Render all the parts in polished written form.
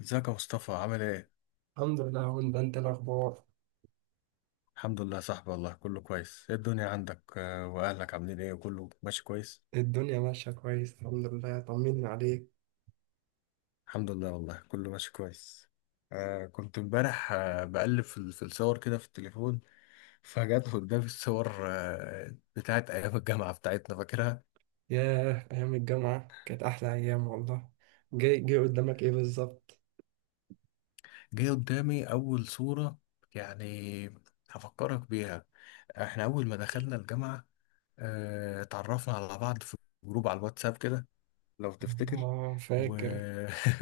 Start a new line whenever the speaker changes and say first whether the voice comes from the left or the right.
left: ازيك يا مصطفى عامل ايه؟
right: الحمد لله. هون ده، انت الاخبار؟
left: الحمد لله يا صاحبي والله كله كويس. ايه الدنيا عندك، واهلك عاملين ايه، كله ماشي كويس؟
right: الدنيا ماشيه كويس الحمد لله. طمنا عليك.
left: الحمد لله والله كله ماشي كويس. كنت امبارح بقلب في في الصور كده في التليفون. فجت قدامي الصور بتاعت ايام الجامعة بتاعتنا، فاكرها؟
right: ياه، ايام الجامعه كانت احلى ايام والله. جاي جاي قدامك ايه بالظبط؟
left: جه قدامي اول صورة يعني، هفكرك بيها. احنا اول ما دخلنا الجامعة، اتعرفنا على بعض في جروب على الواتساب كده لو تفتكر
right: اه
left: و...
right: فاكر.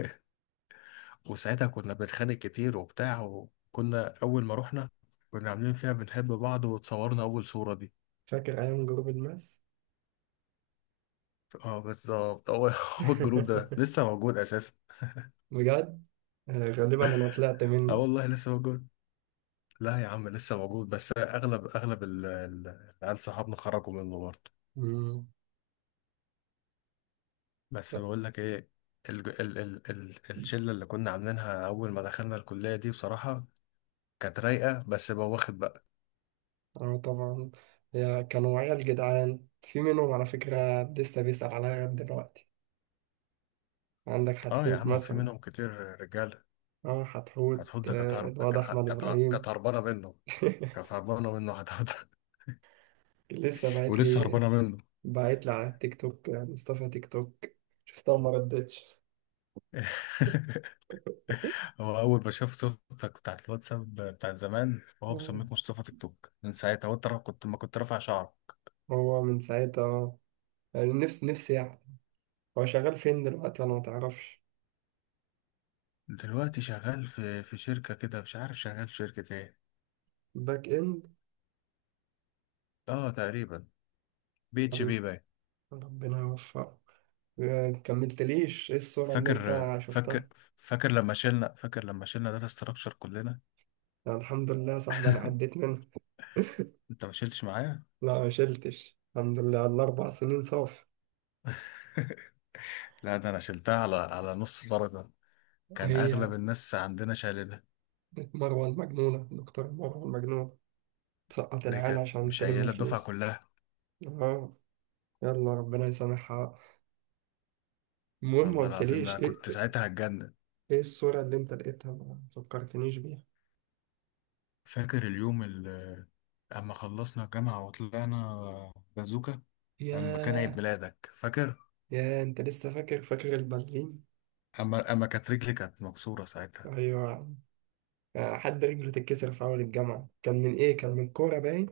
left: وساعتها كنا بنتخانق كتير وبتاع، وكنا أول ما رحنا كنا عاملين فيها بنحب بعض وتصورنا أول صورة دي.
right: ايام جروب الماس.
left: اه بالظبط هو هو الجروب ده لسه موجود أساسا.
right: بجد؟ آه، غالبا انا طلعت
left: اه
right: منه.
left: والله لسه موجود. لا يا عم لسه موجود، بس أغلب أغلب العيال صحابنا خرجوا منه برضه.
right: مم.
left: بس
right: لا.
left: بقول لك إيه، ال ال ال ال الشلة اللي كنا عاملينها أول ما دخلنا الكلية دي بصراحة كانت رايقة، بس بواخد بقى.
right: اه طبعا. يا كانوا عيال جدعان، في منهم على فكره لسه بيسأل عليا لغايه دلوقتي. عندك
left: اه يا
right: حتحوت
left: عم في
right: مثلا.
left: منهم كتير رجالة.
right: اه حتحوت،
left: هتحط، كانت هرب-
right: الواد
left: كانت
right: احمد
left: كانت
right: ابراهيم.
left: هربانة منه. كانت هربانة منه حضرتك.
right: لسه باعت
left: ولسه
right: لي.
left: هربانة منه.
right: باعت لي على التيك توك، مصطفى تيك توك. شفتها وما ردتش.
left: هو أول ما شاف صورتك بتاعت الواتساب بتاع زمان وهو
right: آه.
left: مسميك مصطفى تيك توك من ساعتها، هو ترى كنت ما كنت رافع شعر.
right: هو من ساعتها، يعني نفسي نفسي يعني. هو شغال فين دلوقتي، انا ما تعرفش؟
left: دلوقتي شغال في شركة كده، مش عارف شغال في شركة ايه.
right: باك اند؟
left: اه تقريبا بي اتش
right: ولا-
left: بي باين.
right: ربنا يوفقه. كملتليش ايه الصورة اللي انت
left: فاكر
right: شفتها؟
left: فاكر فاكر لما شلنا داتا ستراكشر كلنا.
right: يعني الحمد لله يا صاحبي انا عديت منها.
left: انت ما شلتش معايا.
right: لا ما شلتش. الحمد لله على الـ4 سنين صافي.
left: لا ده انا شلتها على نص درجة. كان
right: هي
left: اغلب الناس عندنا شايلينها.
right: مروة المجنونة، دكتور مروة المجنونة. تسقط
left: دي
right: العيال
left: كانت
right: عشان تلم
left: مشايله الدفعة
right: فلوس.
left: كلها.
right: اه. يلا، ربنا يسامحها. المهم ما
left: والله العظيم ده
right: قلتليش
left: أنا
right: ايه،
left: كنت
right: ايه؟
left: ساعتها هتجنن.
right: إيه الصورة اللي انت لقيتها ما فكرتنيش بيها؟
left: فاكر اليوم اللي اما خلصنا الجامعة وطلعنا بازوكا، لما كان عيد
right: ياه.
left: ميلادك، فاكر؟
right: يا انت لسه فاكر البالين؟
left: اما كانت رجلي كانت مكسورة ساعتها.
right: ايوه. حد رجله تتكسر في اول الجامعة، كان من ايه؟ كان من كورة باين.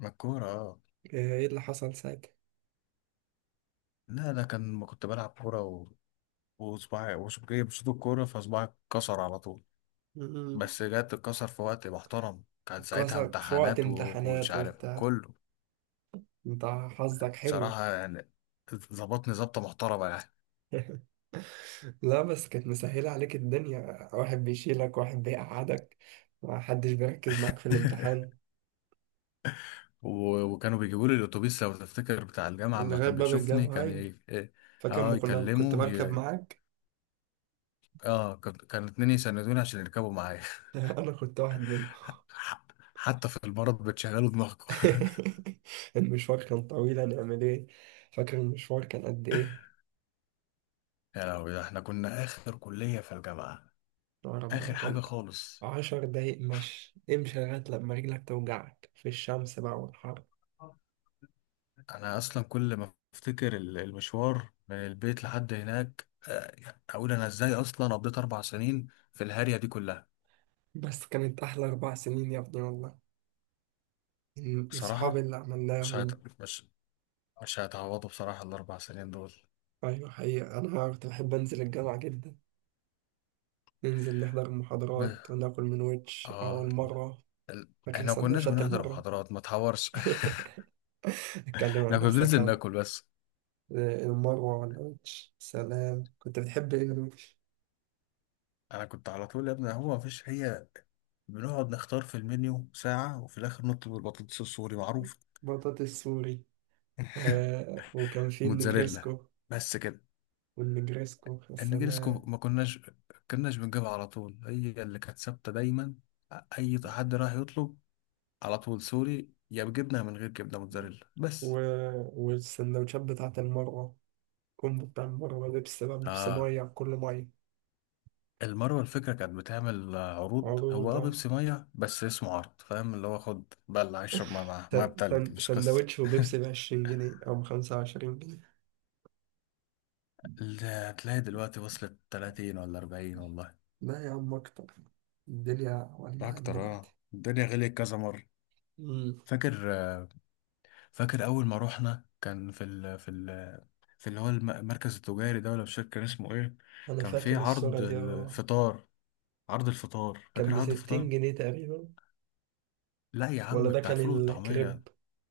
left: ما الكورة اه.
right: ايه اللي حصل ساعتها؟
left: لا لا كان، ما كنت بلعب كورة، وصباعي بصوت الكورة فصباعي اتكسر على طول.
right: م-م.
left: بس جت اتكسر في وقت محترم، كان ساعتها
right: اتكسر في وقت
left: امتحانات، ومش
right: امتحانات
left: عارف
right: وبتاع.
left: كله.
right: انت حظك حلو.
left: بصراحة يعني ظبطني ظبطة محترمة يعني.
right: لا بس كانت مسهلة عليك الدنيا، واحد بيشيلك واحد بيقعدك. محدش بيركز معاك في الامتحان.
left: وكانوا بيجيبوا لي الاتوبيس لو تفتكر بتاع الجامعه، اما
right: لغاية
left: كان
right: باب
left: بيشوفني
right: الجامعة،
left: كان
right: أيوة.
left: إيه.
right: فاكر، ما
left: اه
right: كنا كنت
left: يكلمه
right: بركب
left: ي...
right: معاك.
left: اه كان اتنين يسندوني عشان يركبوا معايا.
right: انا كنت واحد منهم.
left: ح- حتى في المرض بتشغلوا دماغكم.
right: المشوار كان طويل، هنعمل ايه؟ فاكر المشوار كان قد ايه؟
left: يا لهوي ده احنا كنا اخر كليه في الجامعه،
right: يا ربنا،
left: اخر حاجه
right: كان
left: خالص.
right: 10 دقايق مشي امشي لغاية لما رجلك توجعك في الشمس بقى، والحر.
left: انا اصلا كل ما افتكر المشوار من البيت لحد هناك، اقول انا ازاي اصلا قضيت 4 سنين في الهارية دي كلها.
right: بس كانت احلى 4 سنين يا ابني والله. صحابي
left: بصراحة
right: اللي
left: مش
right: عملناهم.
left: هت... مش مش هيتعوضوا بصراحة الاربع سنين دول.
right: ايوه حقيقة، انا كنت بحب انزل الجامعة جدا. ننزل نحضر المحاضرات وناكل من ويتش اول
left: اه
right: مرة.
left: ال-
right: فاكر
left: احنا ما كناش
right: سندوتشات
left: بنحضر
right: المرة؟
left: محاضرات ما تحورش.
right: اتكلم عن
left: احنا كنا بننزل
right: نفسك.
left: ناكل بس.
right: المروة والقرش سلام. كنت بتحب ايه القرش؟
left: انا كنت على طول يا ابني، هو ما فيش هي. بنقعد نختار في المنيو ساعة وفي الآخر نطلب البطاطس السوري معروف،
right: بطاطس سوري. آه وكان في
left: موتزاريلا،
right: النجريسكو.
left: بس كده.
right: والنجريسكو يا
left: النجريسكو
right: سلام.
left: ما كناش بنجيبها على طول، هي اللي كانت ثابتة دايما. أي حد راح يطلب على طول، سوري يا بجبنة، من غير جبنة موتزاريلا
right: و...
left: بس.
right: والسندوتشات بتاعة المروة. كومبو بتاع المروة، بيبسي بقى بيبسي
left: اه
right: مية على كل مية.
left: المروه الفكره كانت بتعمل عروض. هو
right: عروضة.
left: بيبسي ميه بس اسمه عرض، فاهم؟ اللي هو خد بقى اللي هيشرب ميه معاه
right: س-
left: ميه بتلج، مش قصه.
right: سندوتش وبيبسي بـ20 جنيه أو بـ25 جنيه.
left: اللي هتلاقي دلوقتي وصلت 30 ولا 40 والله.
right: لا يا عم، أكتر. الدنيا
left: ده
right: ولعت
left: اكتر، اه
right: دلوقتي.
left: الدنيا غليت كذا مره.
right: مم.
left: فاكر آه، فاكر اول ما روحنا كان في ال في ال في اللي هو المركز التجاري ده، ولا مش فاكر كان اسمه ايه.
right: أنا
left: كان في
right: فاكر الصورة
left: عرض
right: دي أهو.
left: الفطار. عرض الفطار،
right: كان
left: فاكر عرض
right: بستين
left: الفطار؟
right: جنيه تقريبا.
left: لا يا عم
right: ولا ده
left: بتاع
right: كان
left: الفول والطعميه.
right: الكريب؟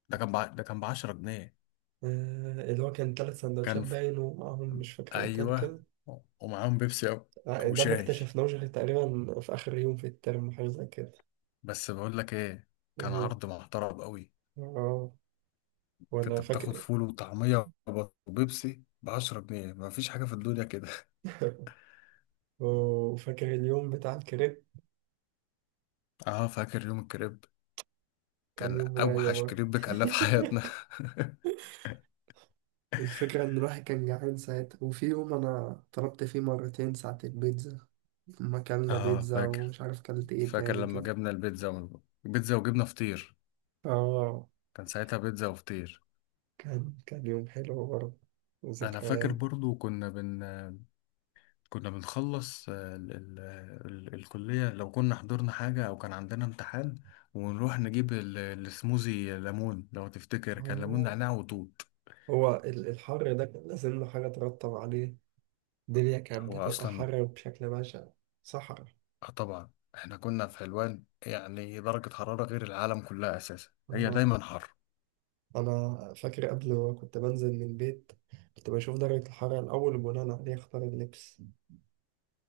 left: ده كان ب 10 جنيه.
right: اللي هو كان تلات سندوتشات
left: كان،
right: باين ومعاهم مش فاكر ايه تاني
left: ايوه،
right: كده.
left: ومعاهم بيبسي او
right: ده ما
left: شاي.
right: اكتشفناهوش غير تقريبا في آخر يوم في الترم حاجة زي كده.
left: بس بقول لك ايه، كان
right: إيه؟
left: عرض محترم قوي.
right: اه. ولا
left: كنت بتاخد
right: فاكر؟
left: فول وطعميه وبيبسي ب 10 جنيه، ما فيش حاجه في الدنيا كده.
right: وفاكر اليوم بتاع الكريب؟
left: اه فاكر يوم الكريب،
right: كان
left: كان
right: يوم رايق
left: اوحش
right: برضه.
left: كريب كلناه في حياتنا.
right: الفكرة إن الواحد كان جعان ساعتها، وفي يوم أنا طلبت فيه مرتين ساعة البيتزا. لما أكلنا
left: اه
right: بيتزا
left: فاكر
right: ومش عارف كلت إيه
left: فاكر
right: تاني
left: لما
right: كده.
left: جبنا بيتزا وجبنا فطير.
right: اه
left: كان ساعتها بيتزا وفطير.
right: كان يوم حلو برضه
left: انا فاكر
right: وذكريات.
left: برضو كنا بنخلص، ال ال ال الكلية لو كنا حضرنا حاجة أو كان عندنا امتحان، ونروح نجيب السموزي ليمون، لو تفتكر كان ليمون
right: اه
left: نعناع وتوت.
right: هو الحر ده كان لازم له حاجة ترطب عليه. الدنيا كانت
left: هو
right: بتبقى
left: أصلا
right: حر بشكل بشع. صحرا.
left: آه طبعا احنا كنا في حلوان يعني درجة حرارة غير العالم كلها أساسا، هي
right: اه
left: دايما حر.
right: أنا فاكر قبل ما كنت بنزل من البيت، كنت بشوف درجة الحرارة الأول وبناء عليه أختار اللبس.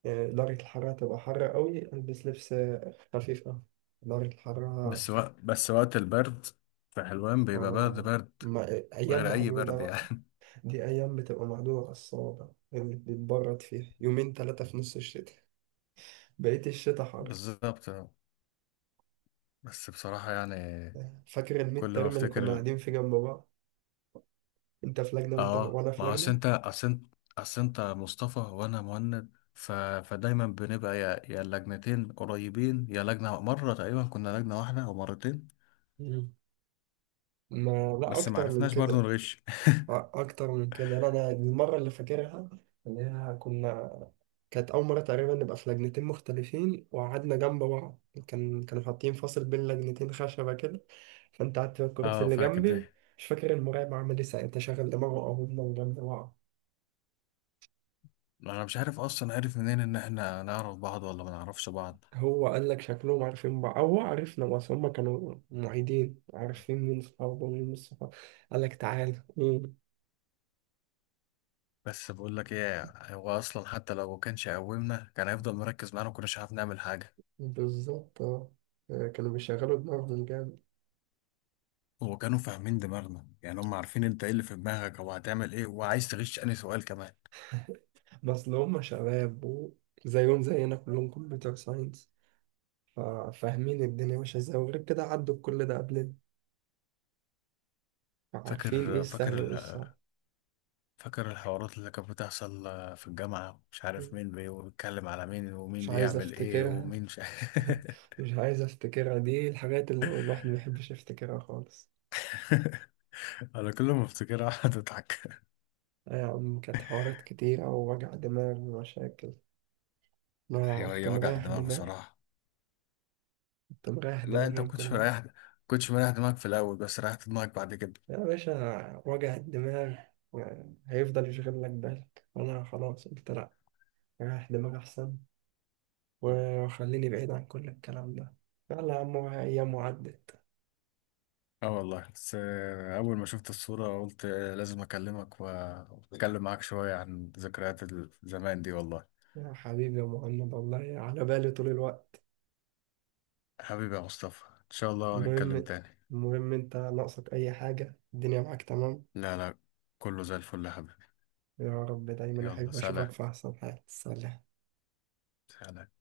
right: درجة الحرارة تبقى حر قوي ألبس لبس خفيف أوي. درجة الحرارة.
left: بس وقت البرد في حلوان بيبقى برد
right: آه،
left: برد،
right: ما أيام
left: غير أي
right: معدودة
left: برد
right: بقى.
left: يعني.
right: دي أيام بتبقى معدودة على الصوابع اللي بتتبرد فيها يومين تلاتة في نص الشتاء. بقية الشتاء حر.
left: بالظبط. بس بصراحة يعني
right: فاكر الميد
left: كل ما
right: ترم اللي كنا
left: أفتكر.
right: قاعدين فيه جنب بعض؟ انت في لجنة وانت
left: اه
right: وانا في
left: ما هو أصل
right: لجنة.
left: انت اصل انت اصل انت مصطفى وانا مهند، فدايما بنبقى يا اللجنتين قريبين، يا لجنة مرة، تقريبا كنا لجنة واحدة او مرتين.
right: مم. ما لا،
left: بس ما
right: اكتر من
left: عرفناش
right: كده.
left: برضو نغش.
right: اكتر من كده. انا المره اللي فاكرها، اللي هي كنا، كانت اول مره تقريبا نبقى في لجنتين مختلفين وقعدنا جنب بعض. كانوا حاطين فاصل بين لجنتين خشبه كده. فانت قعدت في الكرسي
left: اه
right: اللي
left: فاكر
right: جنبي.
left: ده.
right: مش فاكر المراقب عمل ايه ساعتها، شغل دماغه او هما جنب بعض.
left: انا مش عارف اصلا، عارف منين ان احنا نعرف بعض ولا ما نعرفش بعض.
right: هو قال لك شكلهم عارفين بعض، هو عرفنا بس هم كانوا معيدين عارفين مين صحابه ومين مش صحابه. قال لك تعالى. مم.
left: بس بقول لك ايه، هو اصلا حتى لو ما كانش قومنا، كان هيفضل مركز معانا وكناش عارف نعمل حاجة.
right: بالظبط اه. كانوا بيشغلوا دماغهم جامد.
left: هو كانوا فاهمين دماغنا يعني، هم عارفين انت ايه اللي في دماغك او هتعمل ايه وعايز تغش انهي سؤال كمان.
right: بس لو هم شباب وزيهم زينا كلهم كمبيوتر ساينس، فاهمين الدنيا ماشية ازاي، وغير كده عدوا بكل ده قبلنا، فعارفين ايه
left: فاكر فاكر
right: السهل وايه الصعب.
left: فاكر الحوارات اللي كانت بتحصل، في الجامعة مش عارف
right: مم.
left: مين بيتكلم على مين،
right: مش
left: ومين
right: عايز
left: بيعمل ايه،
right: افتكرها.
left: ومين مش.
right: مش عايز افتكرها، دي الحاجات اللي الواحد ما بيحبش يفتكرها خالص.
left: انا كل ما افتكرها اقعد اضحك.
right: كانت حوارات كتيرة ووجع دماغ ومشاكل.
left: هي
right: ما كنت
left: هي وجع
right: مريح
left: دماغ
right: دماغي.
left: بصراحة.
right: كنت مريح
left: لا
right: دماغي
left: انت
right: من
left: ما كنتش
right: كلها.
left: مريح، دماغك في الاول، بس ريحت دماغك بعد كده.
right: يا باشا وجع الدماغ يعني هيفضل يشغل لك بالك، وأنا خلاص قلت لأ، ريح دماغي أحسن، وخليني بعيد عن كل الكلام ده. يلا يا عم، أيام وعدت.
left: اه والله، بس اول ما شفت الصورة قلت لازم اكلمك، واتكلم معاك شوية عن ذكريات زمان دي والله.
right: يا حبيبي يا مهند، والله على بالي طول الوقت.
left: حبيبي يا مصطفى ان شاء الله نتكلم
right: المهم
left: تاني.
right: المهم، أنت ناقصك أي حاجة؟ الدنيا معاك تمام؟
left: لا لا كله زي الفل يا حبيبي.
right: يا رب دايما
left: يلا
right: أحب أشوفك
left: سلام،
right: في أحسن حال. سلام.
left: سلام.